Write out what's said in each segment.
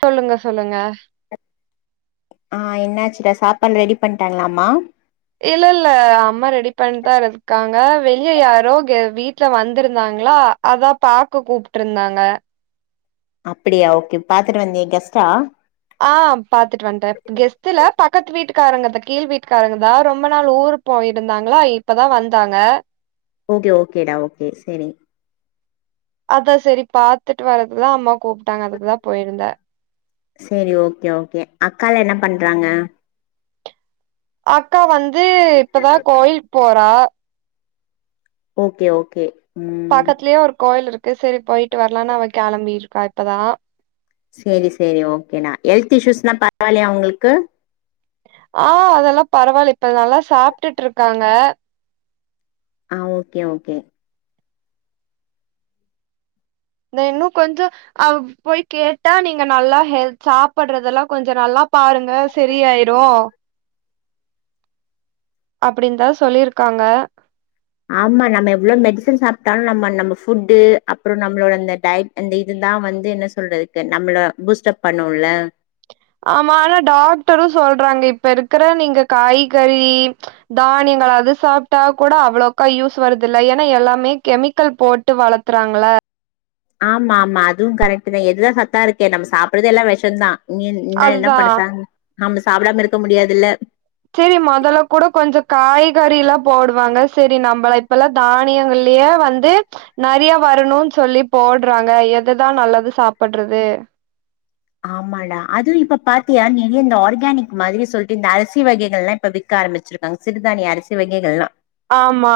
சொல்லுங்க சொல்லுங்க ஆஹ் என்னாசுடா சாப்பாடு ரெடி பண்ணிட்டாங்களாமா இல்ல இல்ல அம்மா ரெடி பண்ட்டாஇருக்காங்க வெளிய யாரோ கே வீட்ல வந்துருந்தாங்களா அதா பாக்க கூப்ட்டுருந்தாங்க அப்டியா ஓகே பாத்துட்டு வந்தியா கெஸ்ட்டா ஆஹ் பாத்துட்டு வன்ட்டே கெஸ்ட்டுல பக்கத்து வீட்டுக் காரங்க த கீழ் வீட்காரங்கதா ரொம்ப நாள் ஊருக்கு போயிருந்தாங்களா இப்பதா வந்தாங்க ஓகே ஓகேடா ஓகே செரி அதா செரி பாத்துட்டு வரகுதா அம்மா கூப்டாங்க அதுக்குதா போயிருந்தே செரி ஓகே ஓகே அக்காலா என்ன பண்றாங்க அக்கா வந் து இப்பதா கோயில் போறா ஓகே ஓகே ம் பக்கத்லியே ஒரு கோயில் இருக் செரி போயிட்டு வரலானு அவ கிளம்பிருக்கா இப்பதா சேரி சேரி ஓகேணா ஹெல்த் இஷ்யூஸ்லா பரவால்லியா உங்களுக்கு ஆஹ் அதெலா பரவால்ல இப்ப நல்லா சாப்டுட்டு இருக்காங்க ஆஹ் ஓகே ஓகே நா இன்னு கொஞ்சொ அவ் போய் கேட்டா நீங்க நல்லா ஹெல் சாப்றதெல்லா‌ கொஞ்சொ நல்லா பாருங் க சரியாயிரு அப்டின்தா சொல்லிருகாங்க ஆமா நம்ம எவ்ளொ மெடிசன் சாப்டாலு நம்ம நம்ம ஃபுட்டு அப்றொ நம்ளோட இந்த டயட் இந்த இதுதா வந்து என்ன சொல்றக்கு நம்ள பூஸ்ட்அப் பண்ணுல ஆமா ஆனா டாக்டரு சொல்றாங்க இப்ப இருக்கற நீங்க காய்கறி தானியங்கள் அது சாப்டா கூட அவ்ளோக்கா யூஸ் வருதுல்ல ஏன்னா எல்லாமே கெமிக்கல் போட்டு வளத்துறாங்கள்ள ஆமா ஆமா அதுவு கரெக்ட்தா எதுதா சத்தா இருக்கு நம்ம சாப்றது எல்லா வெஷந்தா நீ என் என்ன அதுதா படுச நம்ம சாப்டாம இருக்க முடியாதுல செரி மொதல கூட கொஞ்சொ காய்கறிலா போடுவாங்க செரி நம்மள இப்பலா தானியங்கிள்ளயே வந்து நெறயா வரணுனு சொல்லி போட்றாங்க எதுதா நல்லது சாப்புட்றுது ஆமாடா அது இப்ப பாத்தியா நீ இந்த ஆர்கானிக் மாரி சொல்ட்டு இந்த அரிசி வகைகள் எல்லா இப்ப விக்க ஆரம்பிச்சிருக்காங்க சிறுதானிய அரிசி வகைகள் எல்லா ஆமா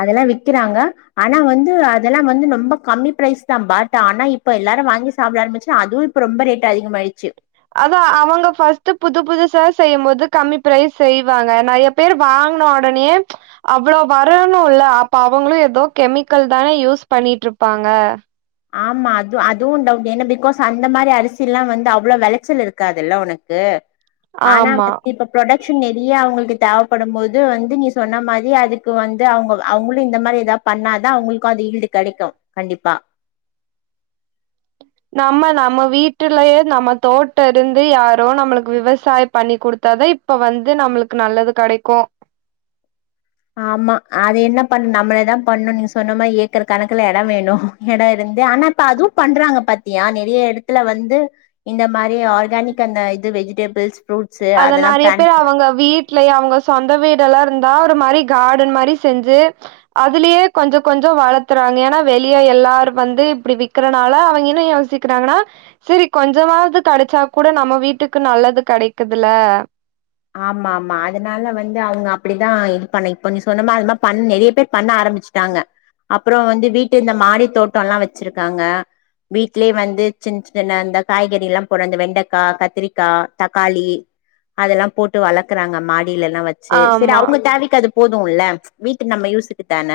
அதெல்லா விக்கிறாங்க ஆனா வந்து அதெல்லா வந்து நொம்ப கம்மி பிரைஸ் தா பட் ஆனா இப்ப எல்லாரு வாங்கி சாப்பிட ஆரம்பிச்சு அதுவு இப் இப்ப ரொம்ப ரேட் அதிகமாய்ச்சு அதா அவங்க ஃபர்ஸ்ட்டு புது புதுசா செய்யும் போது கம்மி ஃபிரைஸ் செய்வாங்க நெறைய பேர் வாங்ன உடனேயே ச் அவ்ளோ வரனு இல்ல அப்ப அவங்களு ஏதோ கெமிக்கல் தான யூஸ் பண்ணிட்டிருப்பாங்க ஆமா அது அதுவு டவுட் ஏன்னா பிகாஸ் அந்த மாரி அரிசி எல்லா வந்து அவ்ளோ வெளச்சல் இருக்காதுல்ல உனக்கு ஆனா ஆமா வந்து இப்ப ப்ரொடக் ஷன் நிறைய அவுங்களுக்கு தேவப்படும் போது வந்து நீ சொன்ன மாரி அதுக்கு வந்து அவுங்க அவுங்களு இந்த மாரி ஏதா பண்ணாதா அவுங்களுக்கு அது ஈல்டு கெடைக்கு கண்டிப்பா நம்ம நம்ம வீட்டுலயே நம்ம தோட்ட இருந்து யாரோ நம்மளுக்கு விவசாய பண்ணி குடுத்தாதா இப்ப வந்து நம்மளுக்கு நல்லது கெடைக்கு ஆமா அது என்ன பண் நம்மளேதா பண்ணு நீங்க சொன்ன மாரி ஏக்கர் கணக்குல எடம் வேணு எட இருந்து ஆனா இப்ப அதுவு பண்றாங்க பாத்தியா நிறைய இடத்துல வந்து இந்த மாரி ஆர்கானிக் அந்த இது வெஜிடேபிள்ஸ் அத நெறைய பேர் அவங்க வீட்லயே அவங்க சொந்த வீடெல்லா இருந்தா ஒரு மாரி கார்டன் மாரி செஞ்சு அதுலயே கொஞ்சோ கொஞ்சோ வளத்துறாங்க ஏன்னா வெளிய எல்லாரு வந்து இப்டி விக்கறனால அவங்க இன்னு யோசிக்கிறாங்கன்னா சரி கொஞ்சமாவது கெடைச்சா கூட நம்ம வீட்டுக்கு நல்லது கெடைக் குதுல்ல ஆமா ஆமா அதுனால வந்து அவுங்க அப்டிதான் இது பண்ணிப இப்ப நீ சொன்னமாரி அது மா பண் நெறைய பேர் பண்ண ஆரம்பிச்சுட்டாங்க அப்புறோ வந்து வீட்டு இந்த மாடி தோட்டோல்லா வச்சிருக்காங்க வீட்லே வந்து சின்சின்னதா அந்த காய்கறி எல்லாம் போடுற இந்த வெண்டைக்கா கத்திரிக்கா தக்காளி அதெல்லாம் போட்டு வளக்குறாங்க மா டிலேலா வச்சு சரி ஆமா அவுங்க தேவைக்கு அது போது துல்ல வீட்டு நம்ம யூசுக்கு தான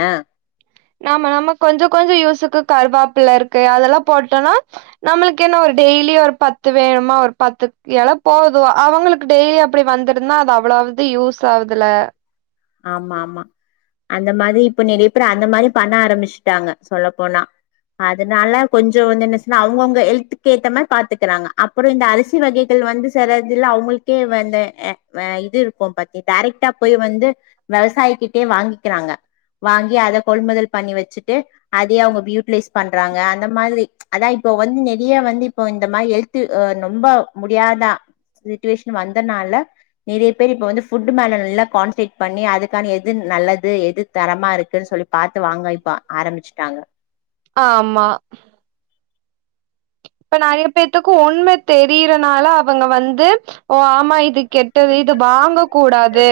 நாம நமக் கொஞ்சோ கொஞ்சோ யூஸுக்கு கருவாப்பல இருக்கு அதெல்லா போட்டோன்னா நம்ளுக்கு என்ன ஒரு டெய்லி ஒரு பத்து வேணுமா ஒரு பத்து எல போதூ அவங்ளுக்கு டெய்லி அப்டி வந்திருந்தா அது அவ்ளாவ்து யூஸ் ஆவுதுல ஆமா ஆமா அந்த மாரி இப்ப நெறைய பேரு அந்த மாரி பண்ண ஆரம்பிச்ட்டாங்க சொல்லப்போனா அதனால கொஞ்ச வந்து என்ன சொன்னா அவங்கவுங்க ஹெல்துக்கு ஏத்த மாரி பாத்துக்கறாங்க அப்பறோ இந்த அரிசி வகைகள் வந்து செரதுல்ல அவங்ளுக்கே வந்து இது இருக்கூ பாத்தி டைரெக்ட்டா போய் வந்து வெவசாயிக்கிட்டேயே வாங்கிக்கிறாங்க வாங்கி அத கொள்முதல் பண்ணி வச்சுட்டு அதையே அவுங்க பியூட்டிலைஸ் பண்றாங்க அந்த மாதிரி அதா இப்ப வந்து நெறைய வந்து இப்ப இந்த மாரி ஹெல்த்து நொம்ப முடியாத சுட்டிவேஷன் வந்தனால நெறைய பேர் இப்ப வந்து ஃபுட்டு மேல நல்ல கான்ஸ்ரேட் பண்ணி அதுக்கான எது நல்லது எது தரமா இருக்குன் சொல்லி பாத்து வாங்கவய்ப்ப ஆரம்பிச்சுட்டாங்க ஆமா இப்ப நெறைய பேத்துக்கு உண்ம தெரியறனால அவங்க வந்து ஓ ஆமா இதுக் கெட்டது இது வாங்க கூடாது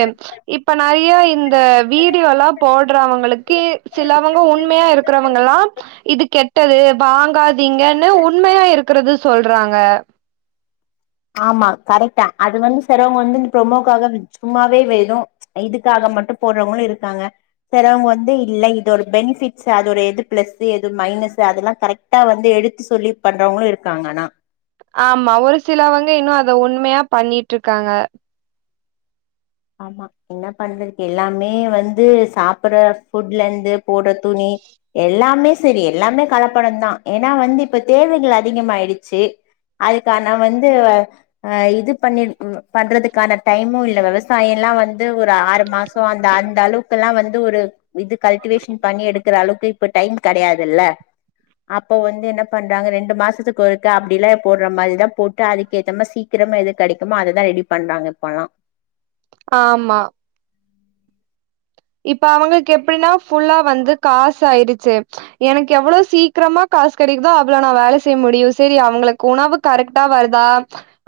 இப்ப நெறைய த வீடியோலா போட்றவங்களுக்கி சிலவங்க உண்மையா இருக்கிறவங்கல்லா இது கெட்டது வாங்காதீங்கன்னு உண் ண்மையா இருக்கிறது சொல்றாங்க ஆமா கரெக்ட் தா அது வந்து செரவங்க வந்து இந்த ப்ரொமோக்காக சும்மாவே வெதும் இதுக்காக மட்டூ போட்றவங்களூ இருக்காங்க செறவங்க வந்து இல்ல இது ஒரு பெனிஃபிட்ஸ் அது ஒரு எது பிளஸ்ஸு எது மைனஸ்ஸு அதெல்லா கரெக்டா வந்து எடுத்து சொல்லி பண்றவங்களூ இருக்காங்க ஆனா ஆமா ஒரு சிலவங்க இன்னூ அத உண்மையா பண்ணிட்ருக்காங்க ஆமா என்ன பண்றது எல்லாமே வந்து சாப்புட்ற ஃபுட்லேந்து போடுற துணி எல்லாமே செரி எல்லாமே கலப்படந்தா ஏனா வந்து இப்ப தேவைகள் அதிகமாயிடுச்சு அதுக்கான வந்து ஆ இது பண்ணி பண்றதுக்கான டைமூ இல்ல வெவஸ் சாயல்லா வந் து ஒரு ஆறு மாசோ அந்த அந்த அளவுக்கெல்லா வந் து ஒரு இது கல்டிவேஷன் பண்ணி எடுக்றளவுக்கு இப்ப டைம் கெடையாதுல்ல அப்ப வந்து என்ன பண்றாங்க ரெண்டு மாசத்துக்கொருக்கா அப்டில்லே போடுற மாரிதா போட்டு அதுக்கு ஏத்தமா சீக்கிரமா எது கெடைக்குமோ அததா ரெடி பண்றாங்க இப்பல்லா ஆமா இப்ப அவங்ளுக்கு எப்டின்னா ஃபுல்லா வந்து காசு ஆயிடுச்சு எனக்கு எவ்ளோ சீக்கிரமா காசு கெடைக்குதோ அவ்ளோ நா வேல செய்ய முடியூ செரி அவங்ளுக்கு உணவு கரெக்டா வருதா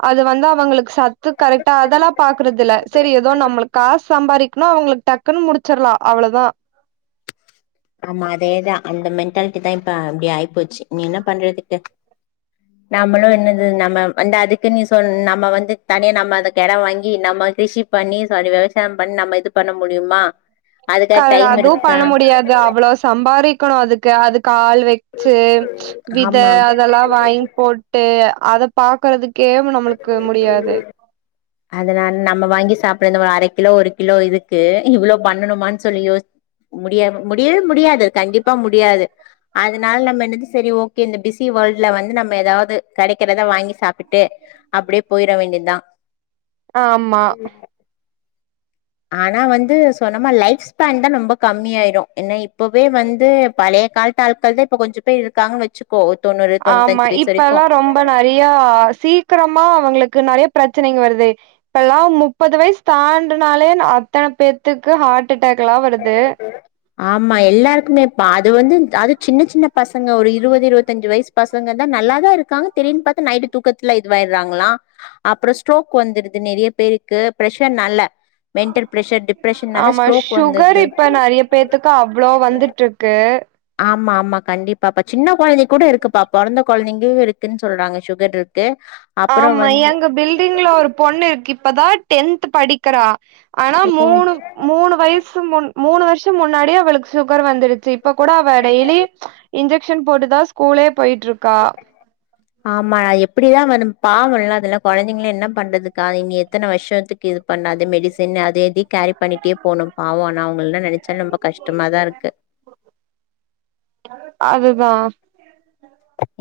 அது வந்து அவங்ளுக்கு சத்து கரெக்டா அதெல்லா பாக்கறதுல்ல செரி ஏதோ நம்ளுக்கு காசு சம்பாரிக்கணு அவங்ளுக்கு டக்குன்னு முடிச் சர்லா அவ்ளதா ஆமா அதேதா அந்த மென்டாலிட்டி தா இப்ப அப்டி ஆயிப்போச்சு இனி என்ன பண்றதுக்கு நம்மளூ என்னது நம்ம வந்து அதுக்குன் நீ சொன் நம்ம வந்து தனியா நம்ம அதுக்கெடோ வாங்கி நம்ம திஷி பண்ணி சாரி விவசாயோ பண் நம்ம இது பண்ண முடியுமா அதுக்காக க்காக டைம் அதுவூ இருக்கா பண்ண முடியாது அவ்ளோ ஸ் சம்பாரிக்கணூ அதுக்கு அதுக் கால் வச்சு வித ஆமா அதெல்லா வாங் போட்டு அத பாக்கறதுக் கே மு நம்மளுக்கு முடியாது அதனால நம்ம வாங்கி சாப்ப அரை கிலோ ஒரு கிலோ இருக்கு இவ்ளோ பண்ணணும்மா சொல் யோச முடியவே முடியாது கண்டிப்பா முடியாது அதனால நம்ம என் சரி ஓகே இந்த பிஸி வேல்ட்ல வந்து நம்ம ஏதாவது கடைக்கிறத வாங்கி சாப்டுட்டு அப்பிடியே போயிட வேண்டியது தான் ஆ் ஆமா ஆனா வந்து சொன்னமா லைஃப் ஸ்பேன் தான் ரொம்ப கம்மியாயிடும் ஏன்னா இப்பவே வந்து பழைய கால்ஆட்கள் தான் இப்ப கொஞ்சம் பேர் இருக்காங்கன்னு வச்சுக்கோ தொண்ணூறு ஆமா தொண்ணூத்தஞ்சு வயசு வரைக்கு இப்பல்லாம் ரொம்ப நறையா சீ க்கறமா அவுங்களுக்கு நறைய பிரச்சனைங்க வருது இப்பல்லாம் முப்பது வயசு தாண்டனாலே அத்தனை பேத்துக்கு ஹா ஆமா எல்லாருக்குமேப்பா அது வந்து அது சின்ன சின்ன பசங்க ஒரு இருவது இருவத்திஞ்சு வயசு பசங்க தான் நல்லா ல்லா இருக்காங்க திடின்னு பாத்த நைட்டு தூக்கத்துல இதுவாயறாங்களா அப்புறம் ஸ்ட்ரோக் வந்துருது நெறைய பேருக்கு பிரஷர் நல்ல மென்டல் பிரெஷர் டிப்ரெஷன்னால ஆமா ஸ்ட்டோ சுகர் இப்போ நறைய பேத்துக்கு அவ்ளோ வந்துட்டுருக்கு ஆமா ஆமா கண்டிப்பாப்பா சின்ன கொழந்தை கூட இருக்குப்பா பொறந்த கொழந்தைங்கும் இருக்குன்னு சொல்றாங்க சுகர் இருக்கு அப்புறோ ஆமா வந்து எங்க பில்டிங்கல ஒரு பொண்ணு இருக்கு இப்பதான் டென்த் படிக்கிறா ஆனா ஓ மூணு மூணு வயசு முன் மூணு வருஷ முன்னாடியே அவளுக்கு சுகர் வந்துருச்சு இப்ப கூட அவ டெய்லி இன்ஜெக்ஷன் போட்டுதா ஸ்கூலே போயிட்ருக்கா படிதா வரு பாவல்லா அதெல்லா கொழந்தைங்கள என்ன பண்றதுக்கா இனி எத்தன வருஷத்துக்கு இது பண்ணது மெடிசின் அத இதை கேரி பண்ணிட்டே போகணு பாவ ஆனா அவங்கல்லா நெனை ச்சா ரொம்ப கஷ்டமாதா இருக்கு அதுதா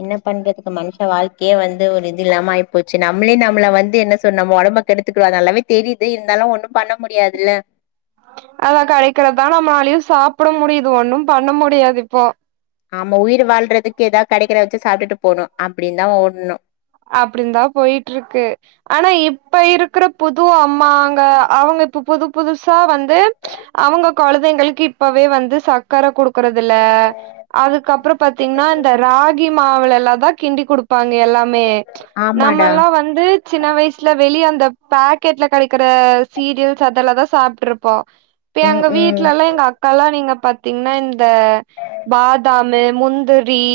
என்ன பண்றதுக்கு மனுஷ வாழ்க்கையே வந்து ஒரு இது இல்லாம ஆயிப்போச்சு நம்மளே நம்மள வந்து என்ன சொ நம்ம ஒடம்ப கெடுத்துக்கோ அது நல்லாவே தெரியுது இருந்தாலு ஒண்ணு பண்ண முடியாதுல்ல அதா கெடைக்கறதா நம்மனாலயு சாப்பட முடியுது ஒண்ணும் பண்ண முடியாது இப்போ ஆமா உயிர் வாழ்றதுக்கு எதா கெடைக்கறத வெச்சு சாப்ட்டுட்டு போணு அப்டின்தா ஓடணு அப்படின்தா போயிட்ருக்கு ஆனா இப்ப இருக்கற புது அம்மாங்க அவங்க இப்ப புது புது சா வந்து அவங்க கொழந்தைங்களுக்கு இப்பவே வந்து சக்கரை குடு க்கறதில்ல அதுக்கப்பற பாத்திங்னா இந்த ராகி மாவுல எல்லாந்தா கிண்டி குடுப்பாங்க எல் மே ஆமாடா நம்மல்லா வந்து சின்ன வயசுல வெளிய அந்த பாக்கெட்ல கெடைக்கற சீரியல்ஸ் அதெல்லாதா சாப்ட்ருப்போ இப்ப ம் எங்க ம் வீட்ல எல்லா எங்க அக்காலா நீங்க பாத்தீங்னா இந்த பாதாமு முந்திரி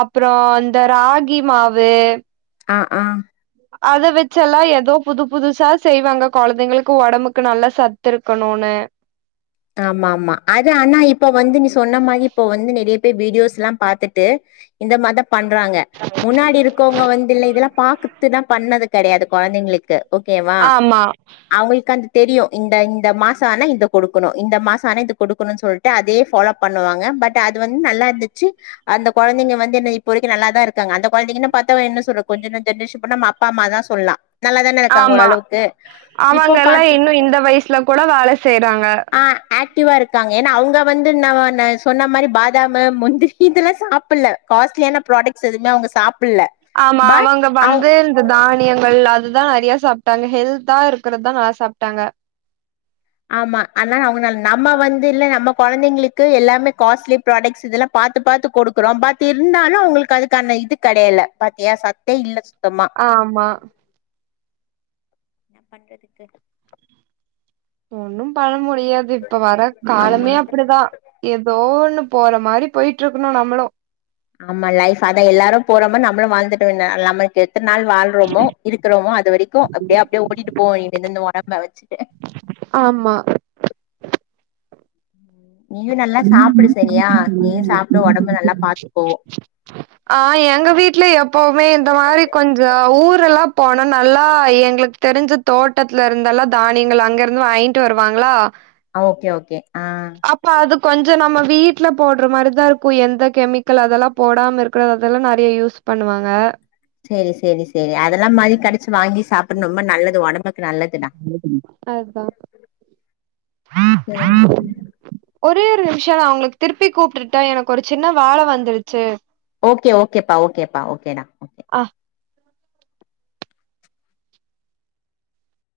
அப்றோ இந்த ராகி மாவு ஆ ஆ அத வச்செல்லா ஏதோ புது புதுசா செய்வாங்க கொழந்தைங்களுக்கு ஒடம்புக்கு நல்லா சத்து இருக்கணூன்னு ஆமா ஆமா அது ஆனா இப்ப வந்து நீ சொன்ன மாரி இப்ப வந்து நிறைய பேர் வீடியோஸ்லா பாத்துட்டு இந்த மாரிதா பண்றாங்க முன்னாடி இருக்கோவுங்க வந்து இல்ல இதெல்லாப் பாக்குத்துதா பண்ணது கெடையாது கொழந்தைங்களுக்கு ஓகேவா ஆமா அவங்ளுக்கு அந் தெரியூ இந்த இந்த மாசோ ஆனா இத குடுக் குணூ இந்த மாசோ ஆனா இது குடுக்கணூனு சொல்லிட்டு அதே ஃபாலோ பண்ணுவாங்க பட் அது வந்து நல்லாருந்துச்சு அந்த கொழந்தைங்க வந்து இப்போ வரைக்கூ நல்லாதா இருக்காங்க அந்த கொழந்தைங்கன்ன பாத்த என்ன சொல்ற கொஞ்சோ நஞ்சோ டிஷ் பண்ண நம்ம அப்பாம்மா தா சொல்லா நல்லாதான இருக்காங்க ஆமா ஓரளவுக்கு இப்போ அவங்கெல்லா பாத் இன்னூ இந்த வயசுல கூட வேல செய்றாங்க ஆ ஆக்டிவா இருக்காங்க ஏனா அவுங்க வந்து ந நா சொன்ன மாரி பாதாமு முந்திரி இதெல்லா சாப்டல காஸ்லியான ப்ராடக்ட்ஸ் எதூமே அவுங்க சாப் ஆமா அவங்க வந்து இந்த தானியங்கள் அத் துதா நறைய சாப்ட்டாங்க ஹெல்தா இருக்கிறதுதா நல்லா சாப்ட்டாங்க ஆமா அத்னால் அவங்க நல் நம்ம வந்து இல்ல நம்ம கொழந்தைங்களுக்கு எல்லாமே காஸ்ட்லி ப்ராடக்ட்ஸ் இதெலா பாத்து பாத்து கொடுக்குறோ பட் இருந்தாலு அவங்களுக்கு அதுக்கான இது கெடையல பாத்தியா சத்தே இல்ல சுத்தமா ஆமா என்ன பண்றதுக்கு ஒன்னும் பண முடியாது இப்ப வர ஆமா காலமே அப்பிடிதா ஏதோன்னு போற மாரி போய்ட்ருக்கணு நம்மளு ஆமா லைஃப் அதா எல்லாரு போற மார் நம்மளு வாழ்ந்துக்கவே எல்லாமே செ எத்தன் நாள் வாழ்றோமோ இருக்கறோமோ அது வரைக்கு அப்டியே அப்டியே ஓடிட்டு போகவேண்டியது இந்த ஒல நா வெச்சி ஆமா நீயு நல்லா சாப்புடு சரியா நீயு சாப்டு ஒடம்ப நல்லா பாத்துக்கோ ஆ எங்க வீட்ல எப்பவுமே இந்த மாரி கொஞ்ச ஊர் எல்லா போனா நல்லா எங்ளுக்கு தெரிஞ்ச தோட்டத்துல இருந்தெலா தானியங்கள் அங்கருந்து வாங்கிட்டு வருவாங்ளா அ ஓகே ஓகே ஆ அப்ப அது கொஞ்ச நம்ம வீட்ல போடற மாரிதா இருக்கு எந்த கெமிக்கல் அதெலா போடாம இருக்கறதெல்லா நறையா யூஸ் பண்ணுவாங்க செரி செரி செரி அதெலா மறுடி கெடைச்சு வாங்கி சாப் டு ரொம்ப நல்லது ஒடம்புக் அதா ஒரே ஒரு நிமிஷ நா உங்ளுக்கு திருப்பி கூப்புட்ர்டா எனக்கு ஒரு சின்ன வேல வந்திருச்சு ஓகே ஓகேப்பா ஓகேப்பா ஓகேடா ஓகே ஆ